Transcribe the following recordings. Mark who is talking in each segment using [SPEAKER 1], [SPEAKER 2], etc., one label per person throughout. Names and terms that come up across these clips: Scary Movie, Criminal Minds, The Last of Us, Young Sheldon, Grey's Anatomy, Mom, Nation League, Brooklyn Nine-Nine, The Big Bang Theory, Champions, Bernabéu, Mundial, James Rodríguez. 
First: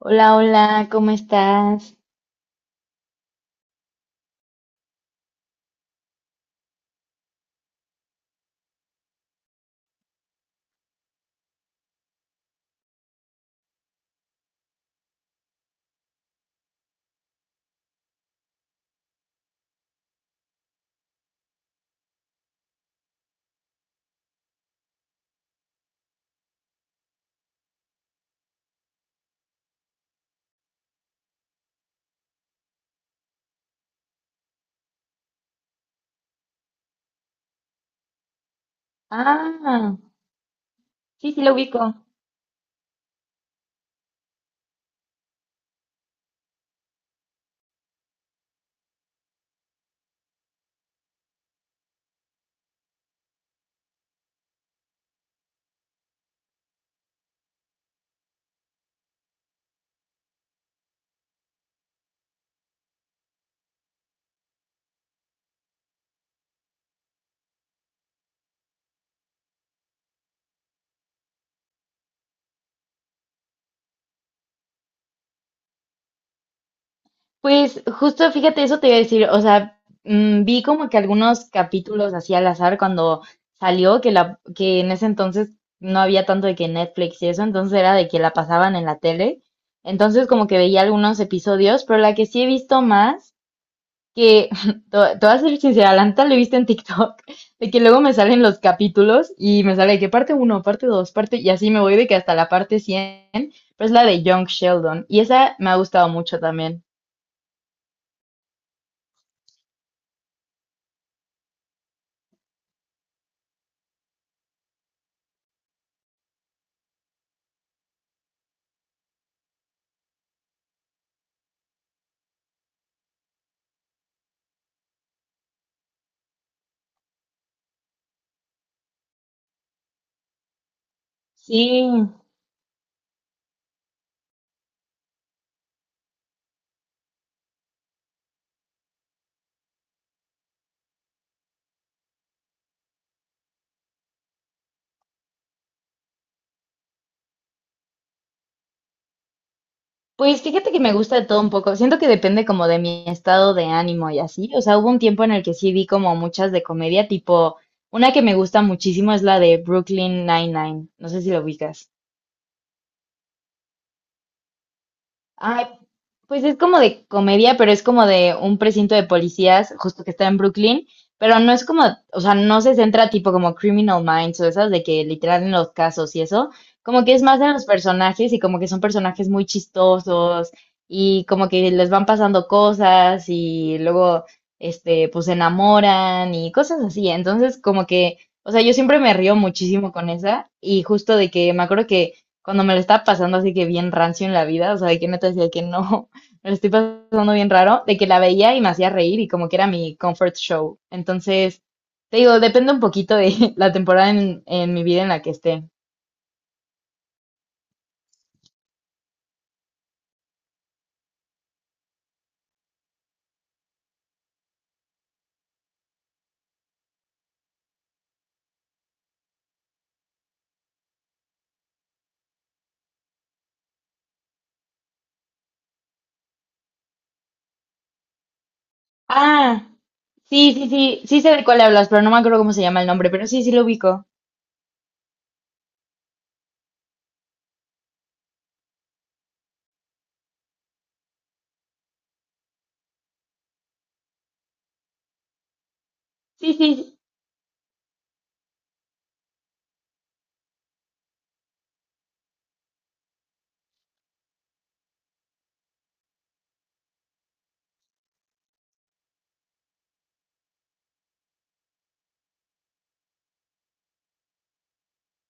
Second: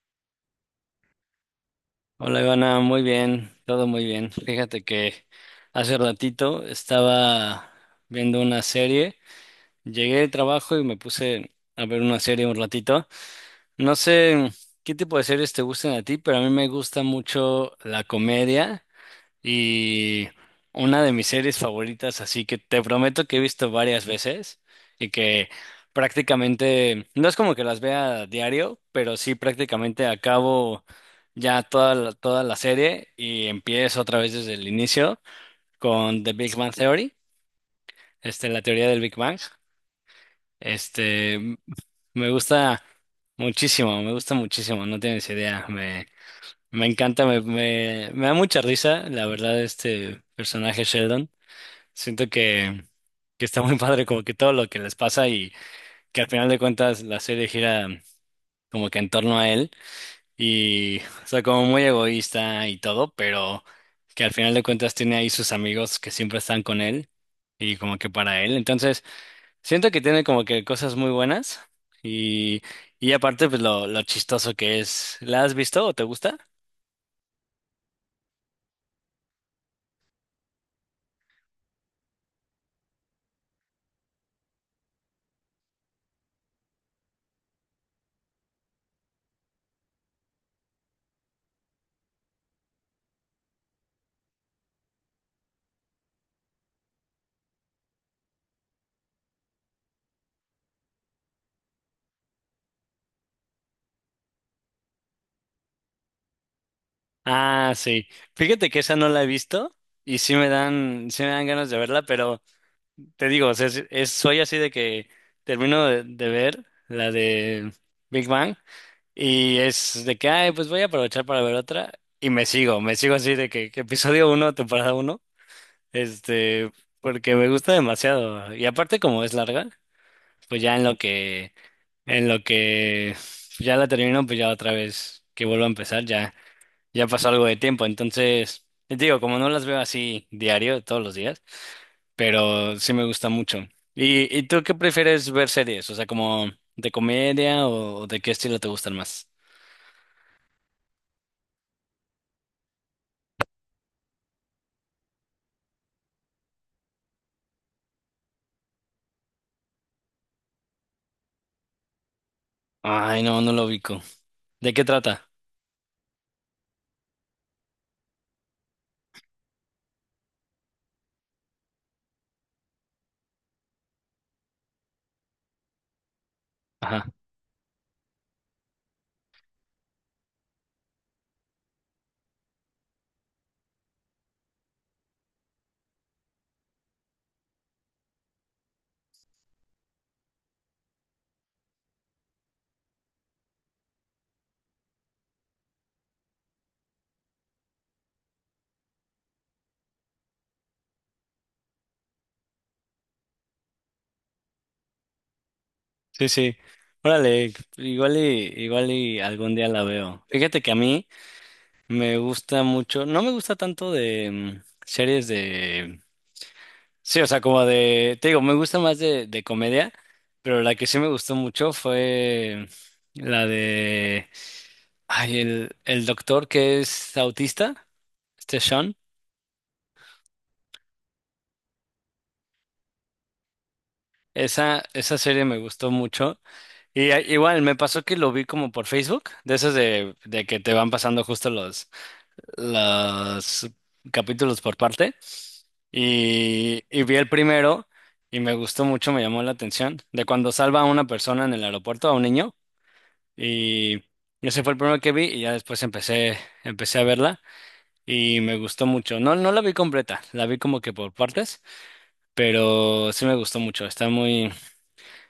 [SPEAKER 1] Hola, hola, ¿cómo estás?
[SPEAKER 2] Hola Ivana, muy bien, todo muy bien. Fíjate que hace ratito estaba viendo una serie, llegué de trabajo y me puse a ver una serie un ratito. No sé qué tipo de series te gustan a ti, pero a mí me gusta mucho la comedia y una de mis series favoritas, así que te prometo que he visto varias veces y que prácticamente, no es como que las vea a diario, pero sí prácticamente acabo ya toda la serie y empiezo otra vez desde el inicio con The Big Bang Theory, este, la teoría del Big Bang.
[SPEAKER 1] Ah, sí,
[SPEAKER 2] Este,
[SPEAKER 1] sí, lo
[SPEAKER 2] m-
[SPEAKER 1] ubico.
[SPEAKER 2] Me gusta muchísimo, me gusta muchísimo, no tienes idea, me encanta, me da mucha risa, la verdad, este personaje Sheldon. Siento que está muy padre como que todo lo que les pasa y que al final de cuentas la serie gira como que en torno a él y, o sea, como muy egoísta y todo, pero que al final de cuentas tiene ahí sus amigos que siempre están con él y como que para él. Entonces, siento que tiene como que cosas muy buenas y, y aparte pues lo chistoso que es. ¿La has visto o te gusta?
[SPEAKER 1] Pues justo, fíjate, eso te iba a decir, o sea, vi como que algunos capítulos así al azar cuando salió, que, que en ese entonces no había tanto de que Netflix y eso, entonces era de que la pasaban en la tele, entonces como que veía algunos episodios, pero la que sí he visto más que, te voy a ser sincera, la neta lo he visto en TikTok. De que luego me salen los capítulos y me sale de que parte uno, parte dos, parte, y así me voy de que hasta la parte cien, pero es la de Young Sheldon, y esa me ha gustado mucho también.
[SPEAKER 2] Ah, sí. Fíjate que esa no la he visto y sí me dan ganas de verla, pero... Te digo, o sea, soy así de que termino de ver la de Big Bang y es de que, ay, pues voy a aprovechar para ver otra y me sigo así de que episodio uno, temporada uno, este, porque me gusta demasiado. Y aparte como es larga, pues ya
[SPEAKER 1] Sí.
[SPEAKER 2] en lo que ya la termino, pues ya otra vez que vuelvo a empezar, ya, ya pasó algo de tiempo. Entonces, te digo, como no las veo así diario, todos los días, pero sí me gusta mucho. ¿Y tú qué prefieres ver series? O sea, como de comedia o de qué estilo te gustan más?
[SPEAKER 1] Pues fíjate que me gusta de todo un poco, siento que depende como de mi estado de ánimo y así, o sea, hubo un tiempo en el que sí vi como muchas de comedia, tipo, una que me gusta muchísimo es la de Brooklyn Nine-Nine, no sé si lo ubicas.
[SPEAKER 2] Ay, no, no lo ubico. ¿De qué trata?
[SPEAKER 1] Ay, pues es como de comedia, pero es como de un precinto de policías, justo que está en Brooklyn, pero no es como, o sea, no se centra tipo como Criminal Minds o esas de que literal en los casos y eso, como
[SPEAKER 2] Ajá.
[SPEAKER 1] que es más de los personajes y como que son personajes muy chistosos y como que les van pasando cosas y luego, este, pues se enamoran y cosas así, entonces como que, o sea, yo siempre me río muchísimo con esa y justo de que me acuerdo que cuando me lo estaba pasando así que bien rancio en la vida, o sea, de que neta decía que no, me lo estoy pasando bien raro, de que la veía y me hacía reír y como que era mi comfort show. Entonces, te digo, depende un poquito de la temporada en mi vida en la que esté.
[SPEAKER 2] Sí, sí. Órale, igual y algún día la veo. Fíjate que a mí me gusta mucho, no me gusta tanto de series de... Sí, o sea, como de, te digo, me gusta más de comedia, pero la que sí me gustó mucho fue la de, ay, el doctor que es autista, este Sean,
[SPEAKER 1] Ah, sí, sí, sí, sí sé de cuál hablas, pero no me acuerdo cómo se llama el nombre, pero sí, sí lo ubico.
[SPEAKER 2] esa serie me gustó mucho. Y igual, me pasó que lo vi como por Facebook, de esas de que te van pasando justo los capítulos por parte,
[SPEAKER 1] Sí, sí.
[SPEAKER 2] y vi el primero. Y me gustó mucho, me llamó la atención, de cuando salva a una persona en el aeropuerto, a un niño. Y ese fue el primero que vi y ya después empecé a verla y me gustó mucho. No, no la vi completa, la vi como que por partes, pero sí me gustó mucho.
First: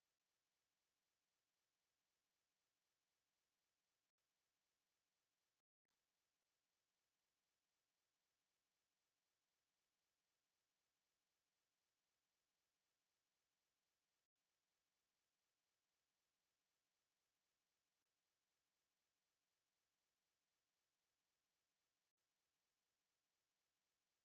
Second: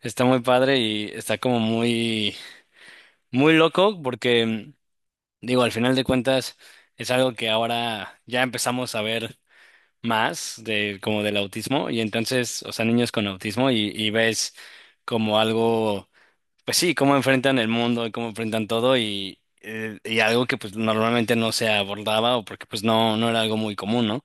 [SPEAKER 2] Está muy padre y está como muy, muy loco porque, digo, al final de cuentas es algo que ahora ya empezamos a ver más de como del autismo y entonces, o sea, niños con autismo y ves como algo... Pues sí, cómo enfrentan el mundo y cómo enfrentan todo y algo que pues normalmente no se abordaba o porque pues no, no era algo muy común, ¿no?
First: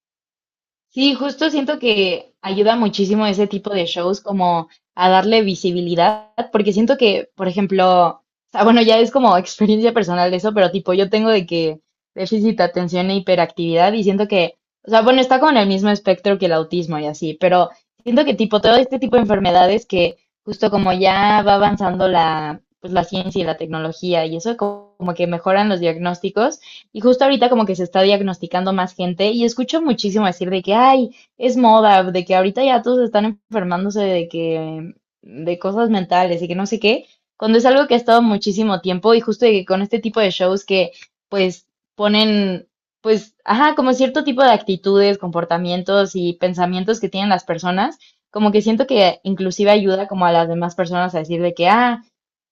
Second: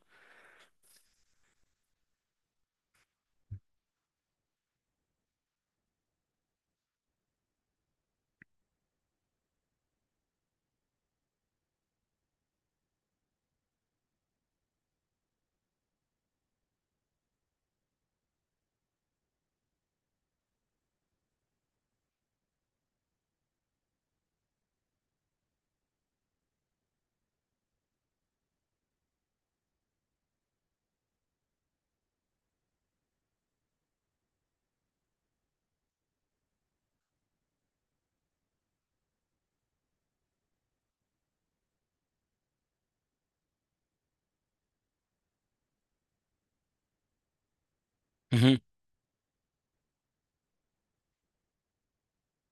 [SPEAKER 1] Sí, justo siento que ayuda muchísimo ese tipo de shows como a darle visibilidad, porque siento que, por ejemplo, o sea, bueno, ya es como experiencia personal de eso, pero tipo, yo tengo de que déficit de atención e hiperactividad y siento que, o sea, bueno, está como en el mismo espectro que el autismo y así, pero siento que tipo todo este tipo de enfermedades que justo como ya va avanzando la, pues la ciencia y la tecnología y eso como que mejoran los diagnósticos. Y justo ahorita como que se está diagnosticando más gente y escucho muchísimo decir de que, ay, es moda, de que ahorita ya todos están enfermándose de cosas mentales y que no sé qué, cuando es algo que ha estado muchísimo tiempo y justo de que con este tipo de shows que pues ponen, pues, ajá, como cierto tipo de actitudes, comportamientos y pensamientos que tienen las personas, como
[SPEAKER 2] Ujú.
[SPEAKER 1] que siento que inclusive ayuda como a las demás personas a decir de que, ah,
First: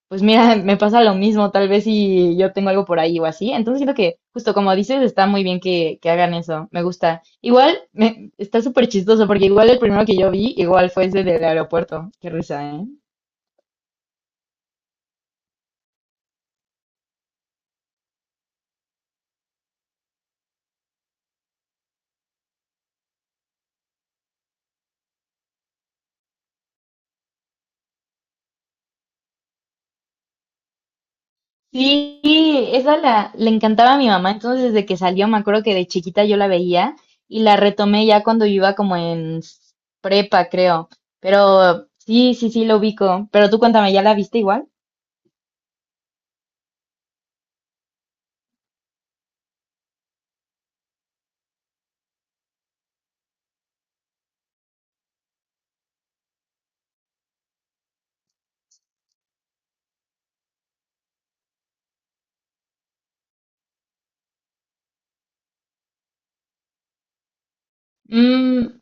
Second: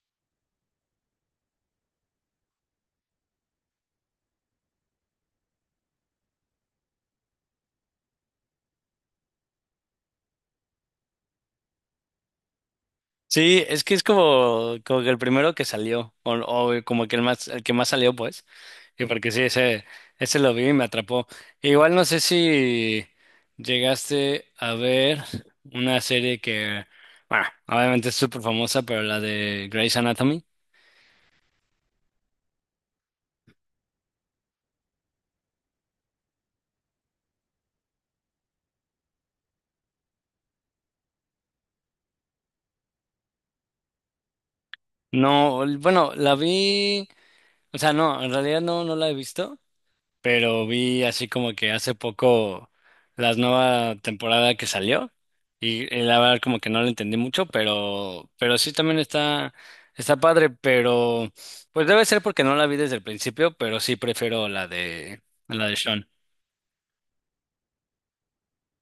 [SPEAKER 1] pues mira, me pasa lo mismo, tal vez si yo tengo algo por ahí o así. Entonces siento que, justo como dices, está muy bien que hagan eso, me gusta. Igual, está súper chistoso, porque igual el primero que yo vi, igual fue ese del aeropuerto. Qué risa, ¿eh?
[SPEAKER 2] Sí, es que es como, como que el primero que salió o como que el más, el que más salió pues, y porque sí, ese lo vi y me atrapó. Igual no sé si llegaste a ver una serie que, bueno, obviamente es súper famosa, pero la de Grey's Anatomy.
[SPEAKER 1] Sí, esa le encantaba a mi mamá, entonces desde que salió, me acuerdo que de chiquita yo la veía y la retomé ya cuando yo iba como en prepa, creo. Pero sí, sí, sí, lo ubico. Pero tú cuéntame, ¿ya la viste igual?
[SPEAKER 2] No, bueno, la vi, o sea, no, en realidad no, no la he visto, pero vi así como que hace poco la nueva temporada que salió y la verdad como que no la entendí mucho, pero sí también está, está padre, pero pues debe ser porque no la vi desde el principio, pero sí prefiero la de Sean.
[SPEAKER 1] Mm.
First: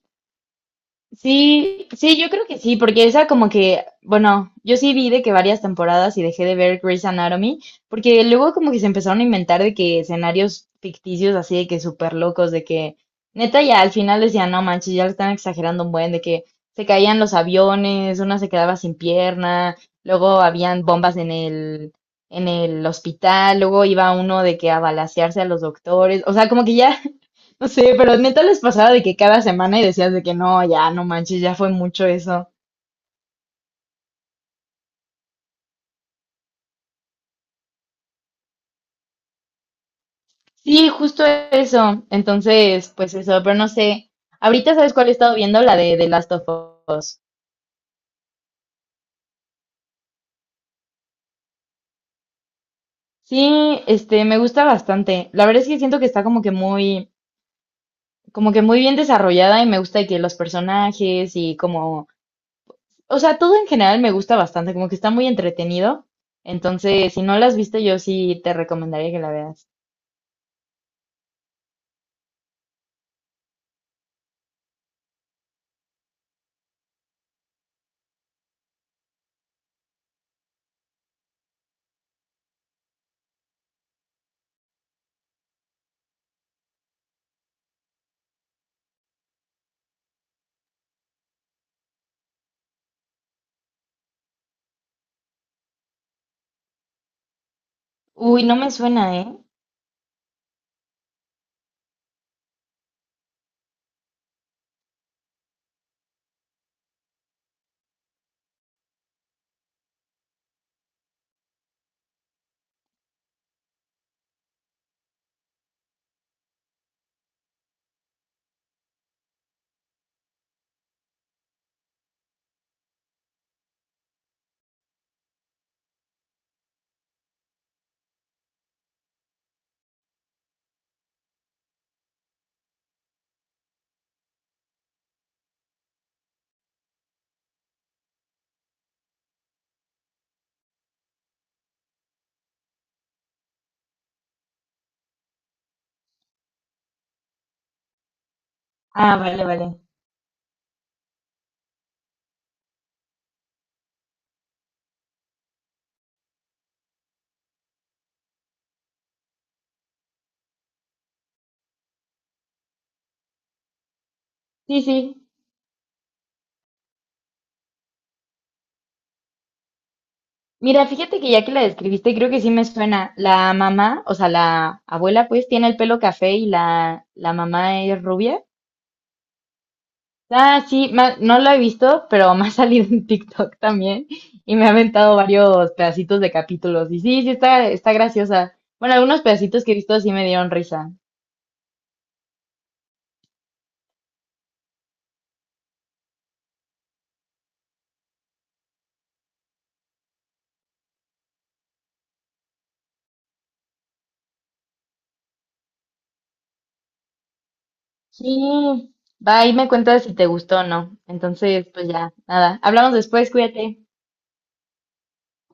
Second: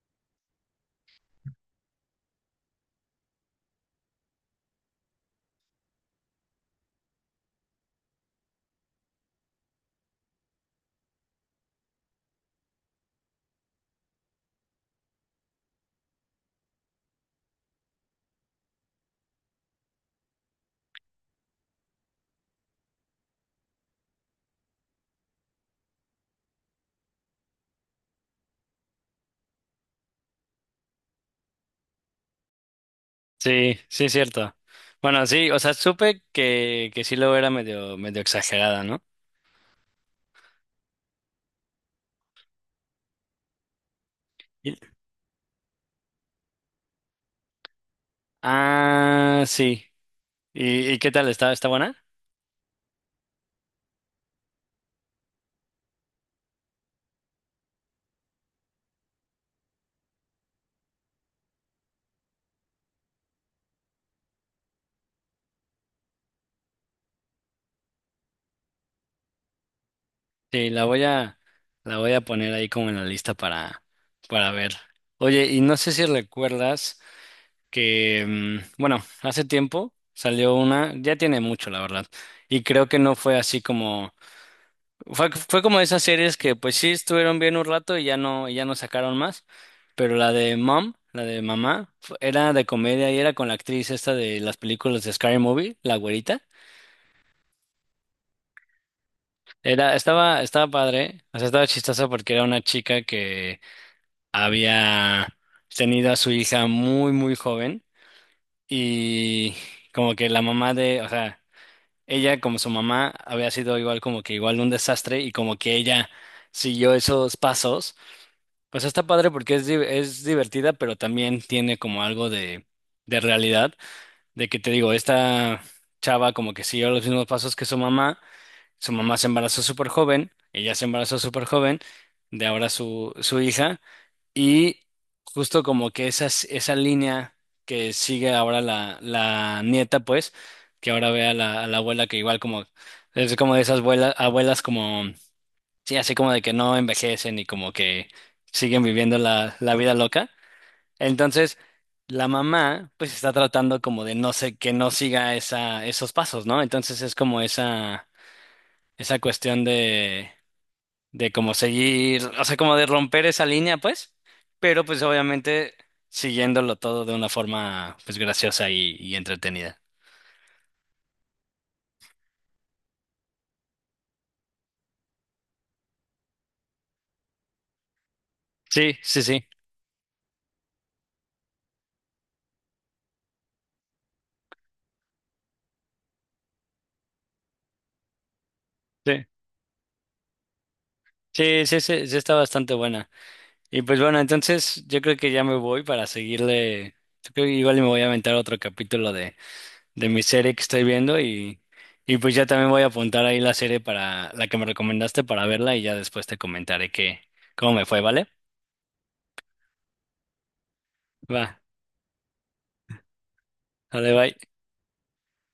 [SPEAKER 1] Sí, sí, yo creo que sí, porque esa como que, bueno, yo sí vi de que varias temporadas y dejé de ver Grey's Anatomy, porque luego como que se empezaron a inventar de que escenarios ficticios así de que súper locos, de que neta ya al final decían, no manches, ya lo están exagerando un buen, de que se caían los aviones, una se quedaba sin pierna, luego habían bombas en el hospital, luego iba uno de que a balacearse a los doctores, o sea, como que ya no sé, pero neta les pasaba de que cada semana y decías de que no, ya no manches, ya fue mucho eso.
[SPEAKER 2] Sí, sí es cierto. Bueno, sí, o sea, supe que sí luego era medio exagerada, ¿no?
[SPEAKER 1] Sí, justo eso. Entonces, pues eso, pero no sé. Ahorita
[SPEAKER 2] Y-
[SPEAKER 1] sabes cuál he estado viendo, la de The Last of Us.
[SPEAKER 2] Ah, sí. ¿Y qué tal? Está buena?
[SPEAKER 1] Sí, este, me gusta bastante. La verdad es que siento que está como que muy bien desarrollada y me gusta de que los personajes y como, o sea, todo en general me gusta bastante, como que está muy entretenido. Entonces, si no la has visto, yo sí te recomendaría que la veas.
[SPEAKER 2] Sí, la voy a poner ahí como en la lista para ver. Oye, y no sé si recuerdas que, bueno, hace tiempo salió una, ya tiene mucho, la verdad, y creo que no fue así como, fue como esas series que pues sí estuvieron bien un rato y ya no sacaron más, pero la de Mom, la de Mamá, era de comedia y era con la actriz esta de las películas de Scary Movie, la güerita.
[SPEAKER 1] Uy, no me suena, ¿eh?
[SPEAKER 2] Era, estaba padre, o sea, estaba chistosa porque era una chica que había tenido a su hija muy, muy joven y como que la mamá de, o sea, ella como su mamá había sido igual como que igual un desastre y como que ella siguió esos pasos, pues está padre porque es, es divertida, pero también tiene como algo de realidad, de que te digo, esta chava como que siguió los mismos pasos que su mamá, su mamá se embarazó súper joven, ella se embarazó súper joven, de ahora su hija, y justo como que esa línea que sigue ahora la, la nieta, pues, que ahora ve a la abuela que igual como, es como de esas abuelas, abuelas como, sí, así como de que no envejecen y como que siguen
[SPEAKER 1] Ah,
[SPEAKER 2] viviendo
[SPEAKER 1] vale,
[SPEAKER 2] la, la
[SPEAKER 1] vale.
[SPEAKER 2] vida loca. Entonces, la mamá, pues, está tratando como de no sé, que no siga esa, esos pasos, ¿no? Entonces es como esa cuestión de como seguir, o sea, como de romper esa línea, pues, pero
[SPEAKER 1] Sí,
[SPEAKER 2] pues
[SPEAKER 1] sí.
[SPEAKER 2] obviamente siguiéndolo todo de una forma pues graciosa y entretenida.
[SPEAKER 1] Mira, fíjate que ya que la describiste, creo que sí me suena. La mamá, o sea, la abuela, pues, tiene el pelo café y la mamá es rubia.
[SPEAKER 2] Sí, sí, sí,
[SPEAKER 1] Ah, sí, ma- no lo he visto, pero me ha salido en TikTok también y me ha aventado varios pedacitos de capítulos. Y sí, sí, está, está graciosa. Bueno, algunos
[SPEAKER 2] sí.
[SPEAKER 1] pedacitos que he visto sí me dieron risa.
[SPEAKER 2] Sí, sí, sí, sí está bastante buena. Y pues bueno, entonces yo creo que ya me voy para seguirle. Yo creo que igual y me voy a aventar otro capítulo de mi serie que estoy viendo y pues ya también voy a apuntar ahí la serie para la que me recomendaste para verla y ya después te comentaré que cómo me fue, ¿vale?
[SPEAKER 1] Sí, va y me cuentas si te gustó o no.
[SPEAKER 2] Va,
[SPEAKER 1] Entonces, pues ya, nada. Hablamos después, cuídate.
[SPEAKER 2] dale, bye.